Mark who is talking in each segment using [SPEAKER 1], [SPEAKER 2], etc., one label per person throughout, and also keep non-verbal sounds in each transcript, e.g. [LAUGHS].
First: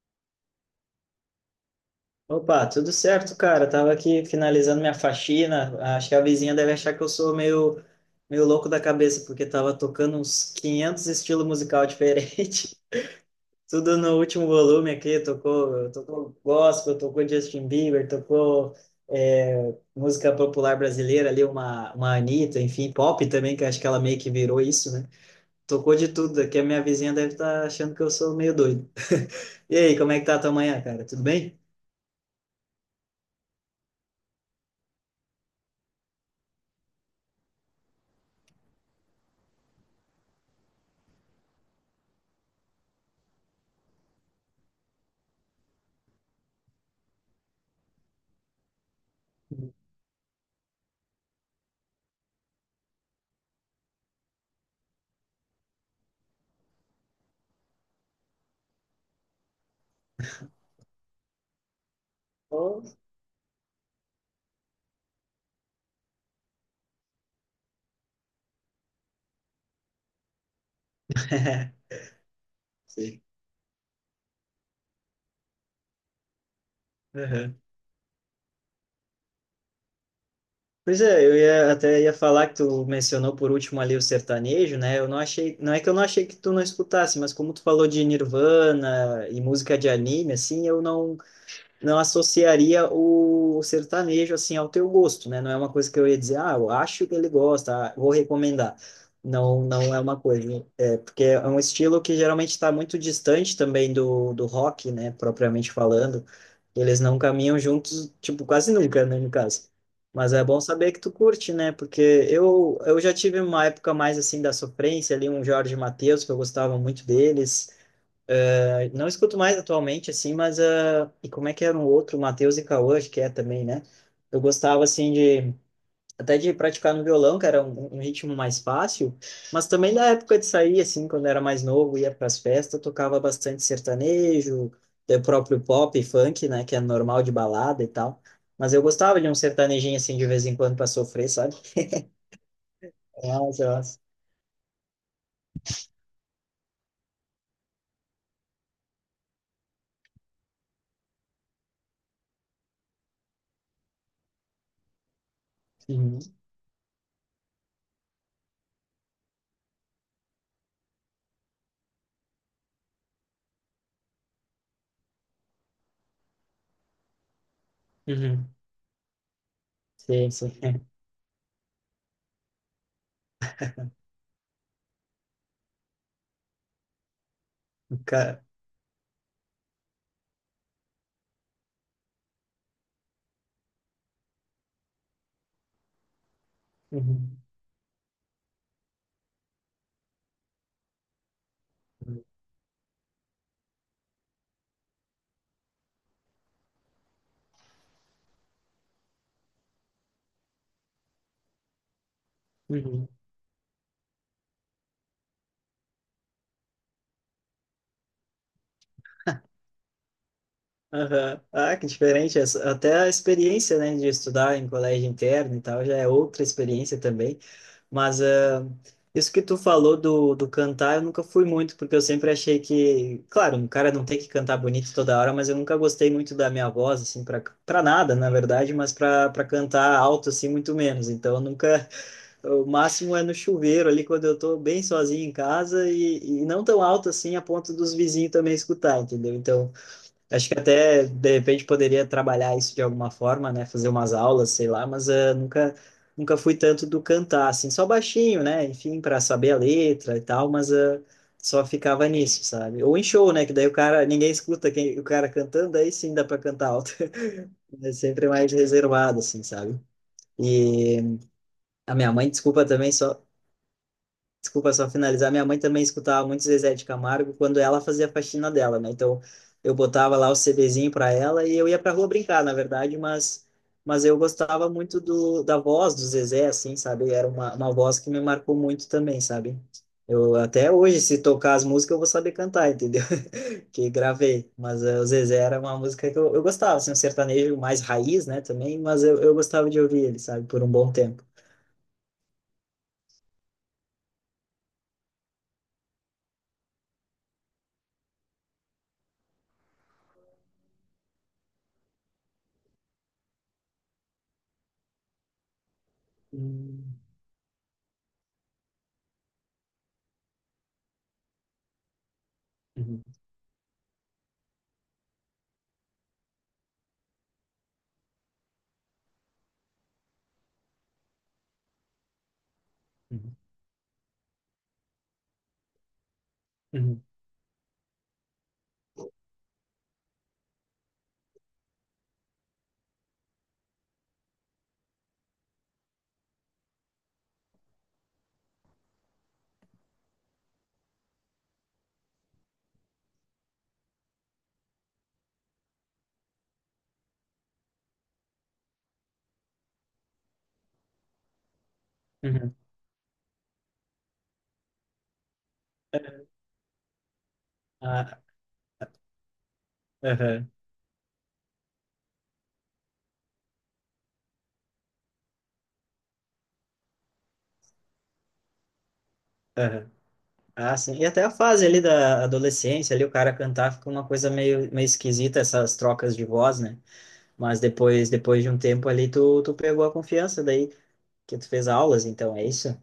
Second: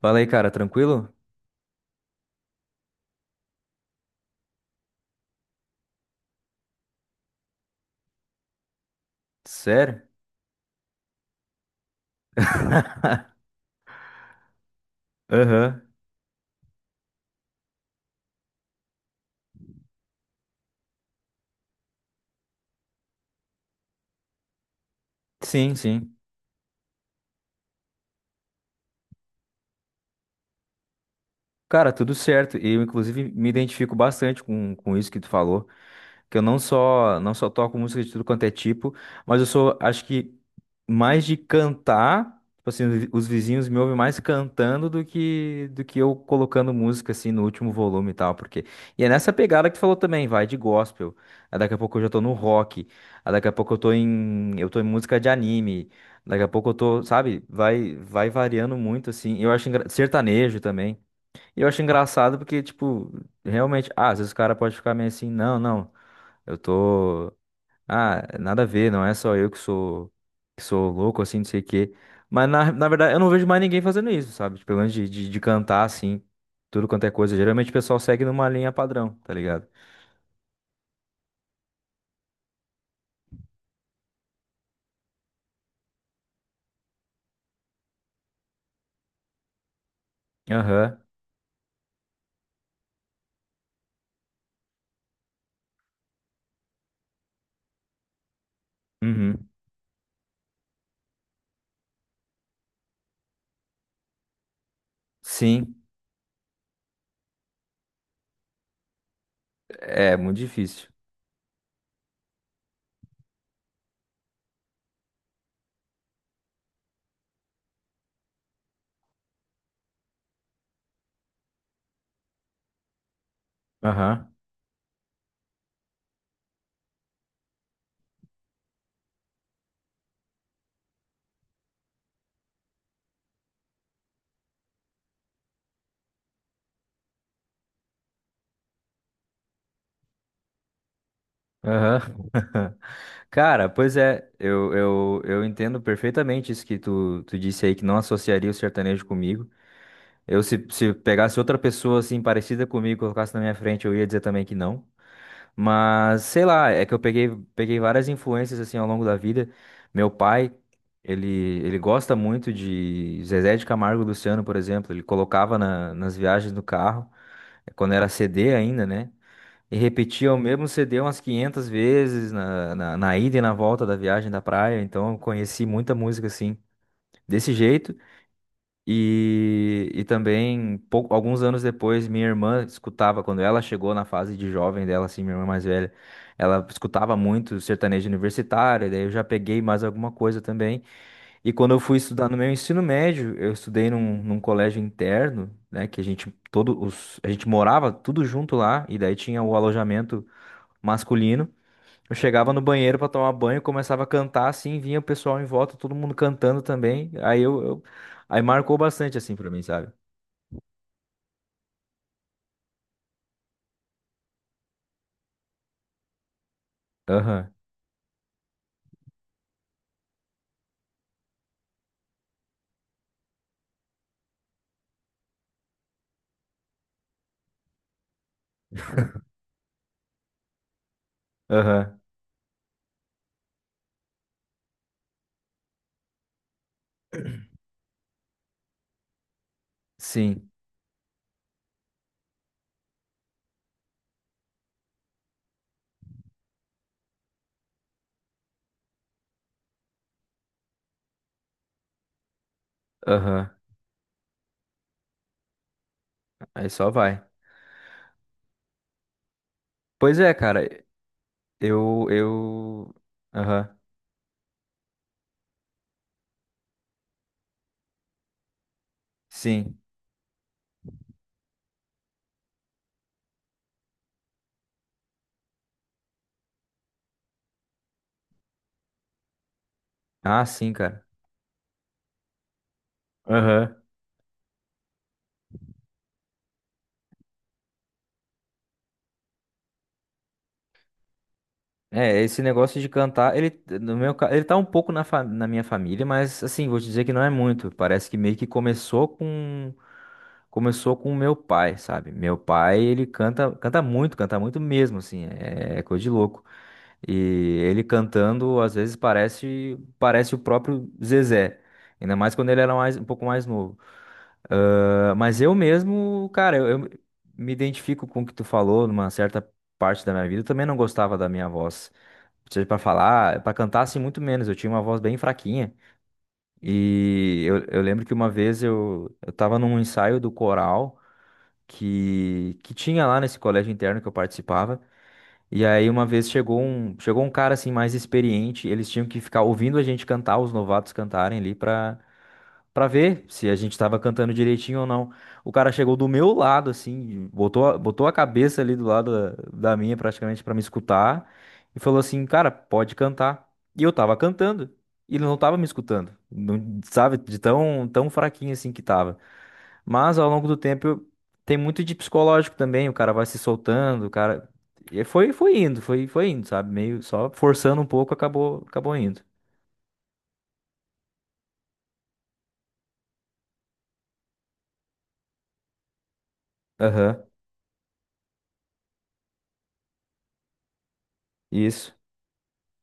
[SPEAKER 1] Fala aí, cara, tranquilo?
[SPEAKER 2] Opa, tudo certo, cara? Tava aqui finalizando minha faxina. Acho que a vizinha deve achar que eu sou meio louco da cabeça, porque tava
[SPEAKER 1] Sério?
[SPEAKER 2] tocando uns 500 estilos musical diferentes.
[SPEAKER 1] [LAUGHS]
[SPEAKER 2] [LAUGHS] Tudo no último volume aqui.
[SPEAKER 1] Aham.
[SPEAKER 2] Tocou gospel, tocou Justin Bieber, tocou música popular brasileira ali, uma Anitta, enfim, pop também, que acho que ela meio que virou isso, né?
[SPEAKER 1] Sim,
[SPEAKER 2] Tocou de
[SPEAKER 1] sim.
[SPEAKER 2] tudo. Aqui a minha vizinha deve estar achando que eu sou meio doido. [LAUGHS] E aí, como é que tá a tua manhã, cara? Tudo bem?
[SPEAKER 1] Cara, tudo certo. Eu, inclusive, me identifico bastante com isso que tu falou. Que eu não só toco música de tudo quanto é tipo, mas eu sou, acho que mais de cantar, tipo assim, os vizinhos me ouvem mais cantando do que eu colocando música assim no último volume e tal, porque e é nessa pegada que tu falou também, vai de gospel. Aí daqui a pouco eu já tô no rock, aí daqui a pouco eu tô em música de anime. Daqui a pouco eu tô, sabe? Vai variando muito assim. Eu acho sertanejo também. E eu acho engraçado porque
[SPEAKER 2] Ô,
[SPEAKER 1] tipo, realmente, ah, às vezes o cara pode ficar meio assim, não, não. Eu tô. Ah, nada a ver, não é só eu que sou louco, assim, não sei o
[SPEAKER 2] [LAUGHS]
[SPEAKER 1] quê. Mas na verdade eu
[SPEAKER 2] Sim.
[SPEAKER 1] não vejo mais ninguém fazendo isso, sabe? Tipo, pelo menos de cantar, assim, tudo quanto é coisa.
[SPEAKER 2] Uhum.
[SPEAKER 1] Geralmente o pessoal segue numa linha padrão, tá ligado?
[SPEAKER 2] Pois é, eu ia, até ia falar que tu mencionou por último ali o sertanejo, né? Eu não achei, não é que eu não achei que tu não escutasse, mas como tu falou de Nirvana e música de anime, assim, eu
[SPEAKER 1] Aham.
[SPEAKER 2] não associaria o sertanejo assim ao teu gosto, né? Não é uma coisa que eu ia dizer, ah, eu acho que ele gosta, ah, vou recomendar.
[SPEAKER 1] Uhum.
[SPEAKER 2] Não, não é uma coisa, é porque é um estilo que geralmente está muito distante também do rock, né? Propriamente
[SPEAKER 1] Sim.
[SPEAKER 2] falando, eles não caminham juntos, tipo, quase nunca, né, no caso.
[SPEAKER 1] É
[SPEAKER 2] Mas
[SPEAKER 1] muito
[SPEAKER 2] é bom
[SPEAKER 1] difícil.
[SPEAKER 2] saber que tu curte, né? Porque eu já tive uma época mais assim da sofrência ali, um Jorge Mateus, que eu gostava muito deles. Não escuto mais atualmente, assim, mas... ah, e como é que era um outro? Matheus e Cauã, acho que é também, né?
[SPEAKER 1] Aham.
[SPEAKER 2] Eu gostava, assim, de... Até de praticar no violão, que era um ritmo mais fácil. Mas também da época de sair, assim, quando era mais novo, ia para as festas, tocava bastante sertanejo, o próprio pop e funk, né? Que é normal de balada e tal. Mas eu gostava de um sertanejinho, assim, de vez em quando para sofrer, sabe?
[SPEAKER 1] Aham. [LAUGHS]
[SPEAKER 2] Nossa,
[SPEAKER 1] Cara, pois
[SPEAKER 2] nossa.
[SPEAKER 1] é, eu entendo perfeitamente isso que tu disse aí, que não associaria o sertanejo comigo. Eu, se pegasse outra pessoa assim parecida comigo, colocasse na minha frente, eu ia dizer também que não.
[SPEAKER 2] Uhum.
[SPEAKER 1] Mas sei lá, é que eu peguei várias influências assim ao longo da vida. Meu pai, ele, ele gosta muito de Zezé de Camargo e Luciano, por exemplo. Ele colocava nas viagens do carro, quando era
[SPEAKER 2] Uhum.
[SPEAKER 1] CD ainda, né? E
[SPEAKER 2] Sim,
[SPEAKER 1] repetia o
[SPEAKER 2] sim.
[SPEAKER 1] mesmo
[SPEAKER 2] [LAUGHS]
[SPEAKER 1] CD umas 500 vezes na ida e na volta da viagem da praia. Então eu conheci muita música assim, desse jeito.
[SPEAKER 2] O Cara.
[SPEAKER 1] E também, alguns anos depois, minha irmã escutava, quando ela chegou na fase de jovem dela, assim, minha irmã mais velha, ela escutava
[SPEAKER 2] Uhum.
[SPEAKER 1] muito sertanejo universitário, daí eu já peguei mais alguma coisa também. E quando eu fui estudar no meu ensino médio, eu estudei num colégio interno, né, que a gente morava tudo junto lá, e daí tinha o alojamento masculino. Eu chegava no banheiro
[SPEAKER 2] Uhum.
[SPEAKER 1] pra tomar banho, começava a cantar assim, vinha o pessoal em volta, todo mundo cantando também. Aí marcou bastante assim pra mim, sabe?
[SPEAKER 2] Aham. Ah, que diferente. Até a experiência, né, de estudar em colégio interno e tal, já é outra experiência também.
[SPEAKER 1] Aham.
[SPEAKER 2] Mas ah, isso que tu falou do cantar, eu nunca fui muito, porque eu sempre achei que, claro, um cara não tem que cantar bonito toda hora, mas eu nunca gostei muito da minha voz, assim, para para nada, na verdade, mas para cantar alto, assim, muito menos. Então, eu nunca.
[SPEAKER 1] Aham.
[SPEAKER 2] [LAUGHS] O máximo é no chuveiro ali, quando eu tô bem sozinho em casa e não tão alto assim a ponto dos vizinhos também escutar, entendeu? Então. Acho
[SPEAKER 1] Sim.
[SPEAKER 2] que até, de repente, poderia trabalhar isso de alguma forma, né? Fazer umas aulas, sei lá, mas nunca fui tanto do cantar, assim, só baixinho, né? Enfim, para saber a letra e tal, mas só ficava nisso, sabe? Ou em show, né?
[SPEAKER 1] Aham.
[SPEAKER 2] Que daí o cara, ninguém escuta quem, o cara cantando, aí sim dá para
[SPEAKER 1] Aí
[SPEAKER 2] cantar
[SPEAKER 1] só
[SPEAKER 2] alto.
[SPEAKER 1] vai.
[SPEAKER 2] [LAUGHS] É sempre mais reservado, assim, sabe?
[SPEAKER 1] Pois é, cara.
[SPEAKER 2] E a minha mãe, desculpa também,
[SPEAKER 1] Eu
[SPEAKER 2] só.
[SPEAKER 1] Aham.
[SPEAKER 2] Desculpa só finalizar. Minha mãe também escutava muito Zezé de Camargo quando ela fazia a faxina dela, né? Então eu
[SPEAKER 1] Sim.
[SPEAKER 2] botava lá o CDzinho para ela e eu ia para rua brincar, na verdade, mas eu gostava muito do da voz do Zezé, assim, sabe? Era uma voz que me marcou muito também, sabe? Eu
[SPEAKER 1] Ah,
[SPEAKER 2] até
[SPEAKER 1] sim,
[SPEAKER 2] hoje,
[SPEAKER 1] cara.
[SPEAKER 2] se tocar as músicas, eu vou saber cantar, entendeu? [LAUGHS]
[SPEAKER 1] Aham.
[SPEAKER 2] Que gravei. Mas eh, o Zezé era uma música que eu gostava, assim, um sertanejo mais raiz, né, também, mas eu gostava de ouvir ele, sabe, por um bom tempo.
[SPEAKER 1] É, esse negócio de cantar, ele no meu, ca- ele tá um pouco na minha família, mas assim, vou te dizer que não é muito. Parece que meio que começou com o meu pai, sabe? Meu pai, ele canta, canta muito mesmo, assim, é coisa de louco.
[SPEAKER 2] Hum,
[SPEAKER 1] E ele cantando, às vezes parece o próprio Zezé, ainda mais quando ele era mais,
[SPEAKER 2] uhum,
[SPEAKER 1] um pouco mais novo. Ah, mas eu mesmo, cara, eu me identifico com o que tu falou numa certa parte da minha vida. Eu também não gostava da minha voz, seja pra
[SPEAKER 2] uhum,
[SPEAKER 1] falar, pra cantar assim muito menos. Eu tinha uma voz bem fraquinha.
[SPEAKER 2] uhum,
[SPEAKER 1] E eu lembro que uma vez eu tava num ensaio do coral que tinha lá nesse colégio interno que eu participava. E aí uma vez chegou um cara assim mais experiente, eles tinham que ficar ouvindo a gente cantar, os novatos cantarem ali pra ver se a gente tava cantando direitinho ou não. O cara chegou do meu lado, assim, botou a cabeça ali do lado da minha, praticamente, pra me escutar, e falou assim, cara,
[SPEAKER 2] uhum.
[SPEAKER 1] pode cantar. E eu tava cantando, e ele não tava me escutando, não, sabe, de tão, tão
[SPEAKER 2] Ah,
[SPEAKER 1] fraquinho assim que tava. Mas ao longo
[SPEAKER 2] aham,
[SPEAKER 1] do tempo, tem muito de psicológico também, o cara vai se soltando, o cara. E foi indo, foi indo, sabe? Meio só forçando um pouco, acabou indo.
[SPEAKER 2] aham. Ah, sim. E até a fase ali da adolescência, ali o cara cantar fica uma coisa meio esquisita, essas trocas de voz, né?
[SPEAKER 1] Aham.
[SPEAKER 2] Mas depois de um tempo ali, tu pegou a confiança daí, que tu fez
[SPEAKER 1] Isso.
[SPEAKER 2] aulas, então, é isso?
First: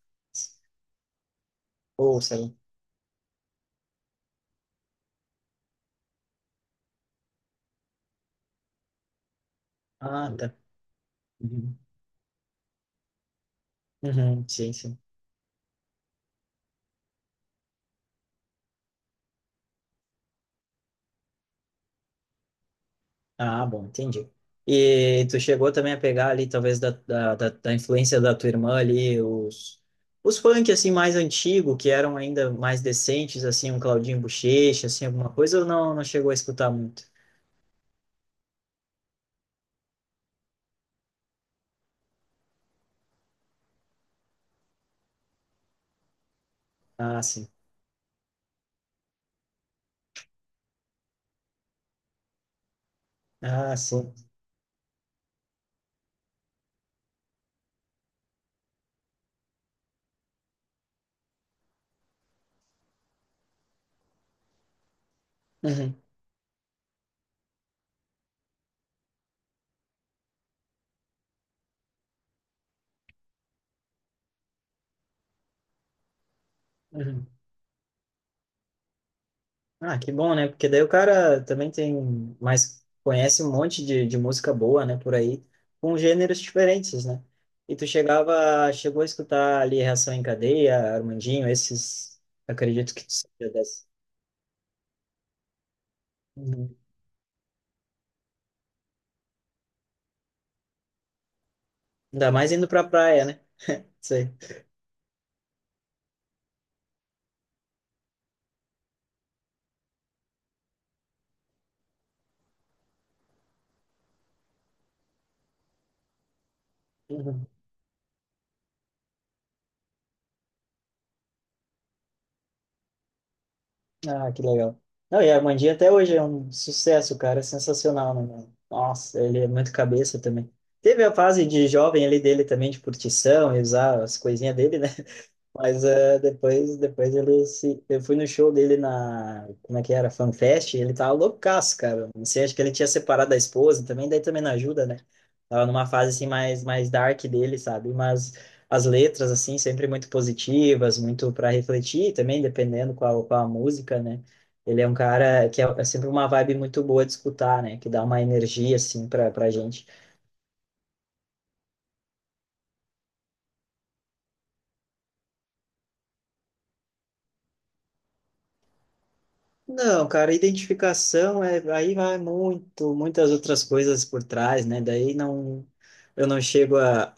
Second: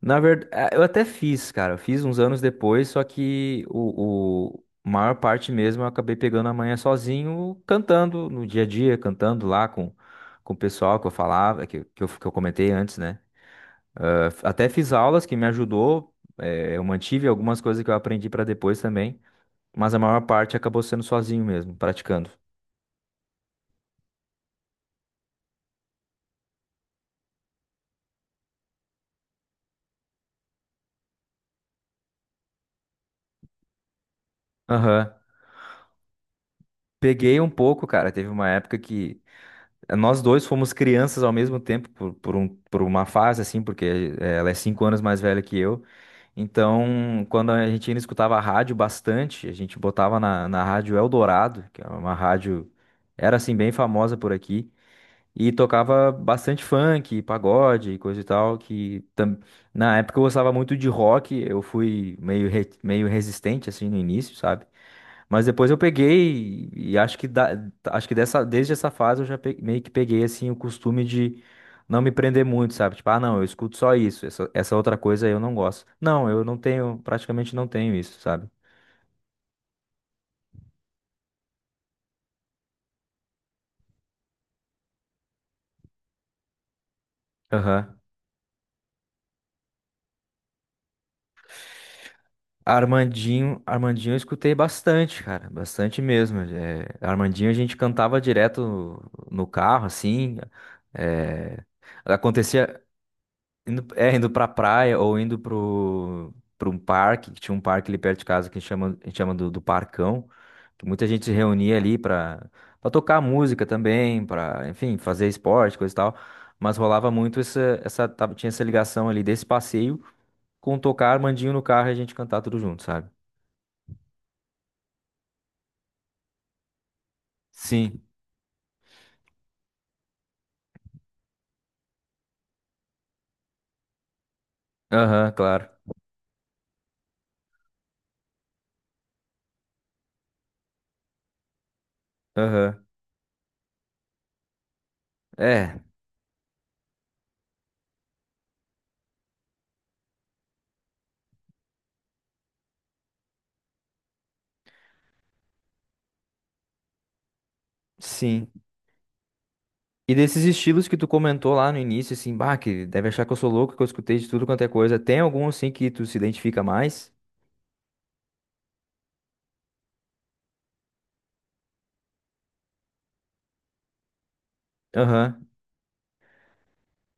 [SPEAKER 1] Na verdade, eu até fiz, cara. Eu fiz uns
[SPEAKER 2] Ou, sei
[SPEAKER 1] anos
[SPEAKER 2] lá.
[SPEAKER 1] depois, só que o maior parte mesmo eu acabei pegando a manhã sozinho, cantando no dia a dia, cantando lá com,
[SPEAKER 2] Ah,
[SPEAKER 1] com
[SPEAKER 2] tá.
[SPEAKER 1] o pessoal que eu falava,
[SPEAKER 2] Uhum.
[SPEAKER 1] que eu comentei antes, né?
[SPEAKER 2] Uhum,
[SPEAKER 1] Até
[SPEAKER 2] sim,
[SPEAKER 1] fiz
[SPEAKER 2] sim.
[SPEAKER 1] aulas que me ajudou, eu mantive algumas coisas que eu aprendi pra depois também, mas a maior parte acabou sendo sozinho mesmo, praticando.
[SPEAKER 2] Ah, bom, entendi. E tu chegou também a pegar ali, talvez, da influência da tua irmã ali, os funk, assim, mais antigo, que eram ainda mais decentes, assim, um Claudinho Buchecha, assim,
[SPEAKER 1] Aham.
[SPEAKER 2] alguma coisa, ou não, não chegou a escutar muito?
[SPEAKER 1] Peguei um pouco, cara. Teve uma época que nós dois fomos crianças ao mesmo tempo por uma fase, assim, porque ela é 5 anos mais velha que eu.
[SPEAKER 2] Ah,
[SPEAKER 1] Então,
[SPEAKER 2] sim.
[SPEAKER 1] quando a gente ainda escutava a rádio bastante, a gente botava na rádio Eldorado, que é uma rádio, era assim, bem
[SPEAKER 2] Ah, sim.
[SPEAKER 1] famosa por aqui. E tocava bastante funk, pagode, e coisa e tal, na época eu gostava muito de rock, eu fui meio resistente assim no início, sabe? Mas depois eu
[SPEAKER 2] Uhum,
[SPEAKER 1] peguei e acho que dessa desde essa fase eu já meio que peguei assim o costume de não me prender muito, sabe? Tipo, ah, não, eu escuto só isso, essa outra coisa eu não gosto. Não, eu não tenho,
[SPEAKER 2] uhum.
[SPEAKER 1] praticamente não tenho isso, sabe?
[SPEAKER 2] Ah, que bom, né? Porque daí o cara também tem mais, conhece um monte de música boa, né, por aí, com gêneros diferentes, né? E tu
[SPEAKER 1] Aham.
[SPEAKER 2] chegava, chegou a escutar ali Reação em Cadeia, Armandinho, esses, acredito que tu seja
[SPEAKER 1] Armandinho,
[SPEAKER 2] dessa.
[SPEAKER 1] Armandinho eu escutei bastante, cara, bastante mesmo.
[SPEAKER 2] Uhum.
[SPEAKER 1] É, Armandinho a gente cantava direto no carro, assim. É,
[SPEAKER 2] Ainda mais indo
[SPEAKER 1] acontecia
[SPEAKER 2] pra praia, né?
[SPEAKER 1] indo, é, indo
[SPEAKER 2] Sei.
[SPEAKER 1] pra praia ou indo pro um parque, que tinha um parque ali perto de casa que chama, a gente chama do Parcão, que muita gente se reunia ali pra tocar música também, pra, enfim, fazer esporte, coisa e tal. Mas rolava muito
[SPEAKER 2] Uhum.
[SPEAKER 1] tinha essa ligação ali desse passeio com tocar Armandinho no carro e a gente cantar tudo junto, sabe?
[SPEAKER 2] Ah, que legal. Não, e Armandinho até hoje é um sucesso, cara, é
[SPEAKER 1] Sim.
[SPEAKER 2] sensacional, né, mano? Nossa, ele é muito cabeça também. Teve a fase de jovem ali dele também, de curtição e usar as coisinhas dele, né?
[SPEAKER 1] Aham, claro.
[SPEAKER 2] Mas é, depois ele se. Eu fui no show dele na. Como é que era? FanFest, ele tava loucaço, cara. Não sei, acho que ele
[SPEAKER 1] Aham.
[SPEAKER 2] tinha separado da esposa também, daí também não ajuda, né? Tava
[SPEAKER 1] É,
[SPEAKER 2] numa fase assim mais dark dele, sabe? Mas as letras, assim, sempre muito positivas, muito para refletir também, dependendo qual a música, né? Ele é um cara que é, é sempre uma vibe muito boa de escutar, né? Que dá uma
[SPEAKER 1] sim.
[SPEAKER 2] energia, assim, pra, pra gente.
[SPEAKER 1] E desses estilos que tu comentou lá no início, assim, bah, que deve achar que eu sou louco, que eu escutei de tudo quanto é coisa. Tem algum, assim, que tu se identifica mais?
[SPEAKER 2] Não, cara, identificação é aí vai muito, muitas outras coisas por trás, né? Daí
[SPEAKER 1] Aham.
[SPEAKER 2] não eu não chego a,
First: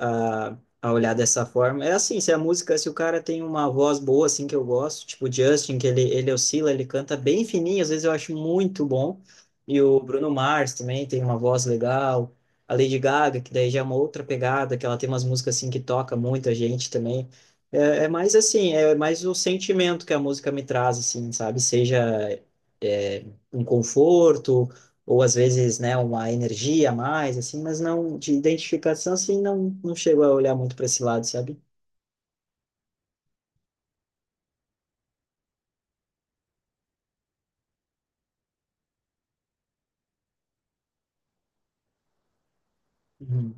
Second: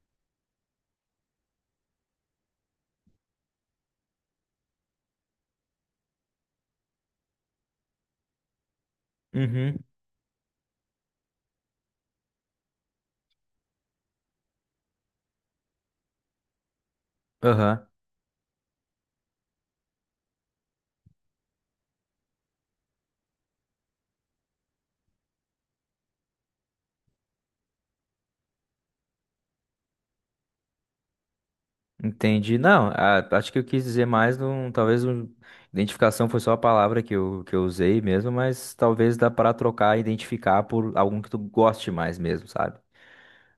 [SPEAKER 2] a olhar dessa forma. É assim, se a música, se o cara tem uma voz boa assim que eu gosto, tipo o Justin, que ele oscila, ele canta bem fininho, às vezes eu acho muito bom. E
[SPEAKER 1] Uhum.
[SPEAKER 2] o Bruno Mars também tem uma voz legal. A Lady Gaga, que daí já é uma outra pegada, que ela tem umas músicas assim que toca muita gente também.
[SPEAKER 1] Aham.
[SPEAKER 2] É mais assim, é mais o sentimento que a música me traz, assim, sabe? Seja é, um conforto, ou às vezes, né, uma energia a mais, assim, mas não, de identificação, assim, não, não chego a olhar muito para esse lado, sabe?
[SPEAKER 1] Entendi. Não, acho que eu quis dizer mais, identificação foi só a palavra que eu usei mesmo, mas talvez dá pra trocar, identificar por algum que tu goste mais mesmo, sabe?
[SPEAKER 2] Uhum.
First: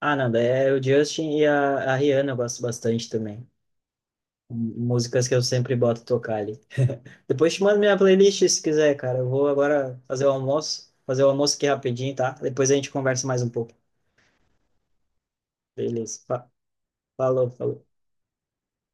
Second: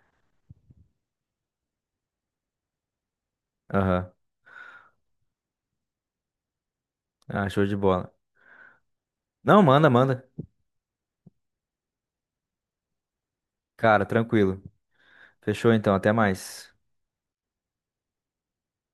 [SPEAKER 2] Ah, não, daí é o Justin e a Rihanna eu gosto bastante também.
[SPEAKER 1] Aham.
[SPEAKER 2] Músicas que eu sempre boto tocar ali.
[SPEAKER 1] Ah,
[SPEAKER 2] Depois te
[SPEAKER 1] show de
[SPEAKER 2] mando minha
[SPEAKER 1] bola.
[SPEAKER 2] playlist se quiser, cara. Eu vou
[SPEAKER 1] Não, manda,
[SPEAKER 2] agora
[SPEAKER 1] manda.
[SPEAKER 2] fazer o almoço aqui rapidinho, tá? Depois a gente conversa mais um pouco.
[SPEAKER 1] Cara, tranquilo. Fechou então, até
[SPEAKER 2] Beleza.
[SPEAKER 1] mais.
[SPEAKER 2] Falou, falou.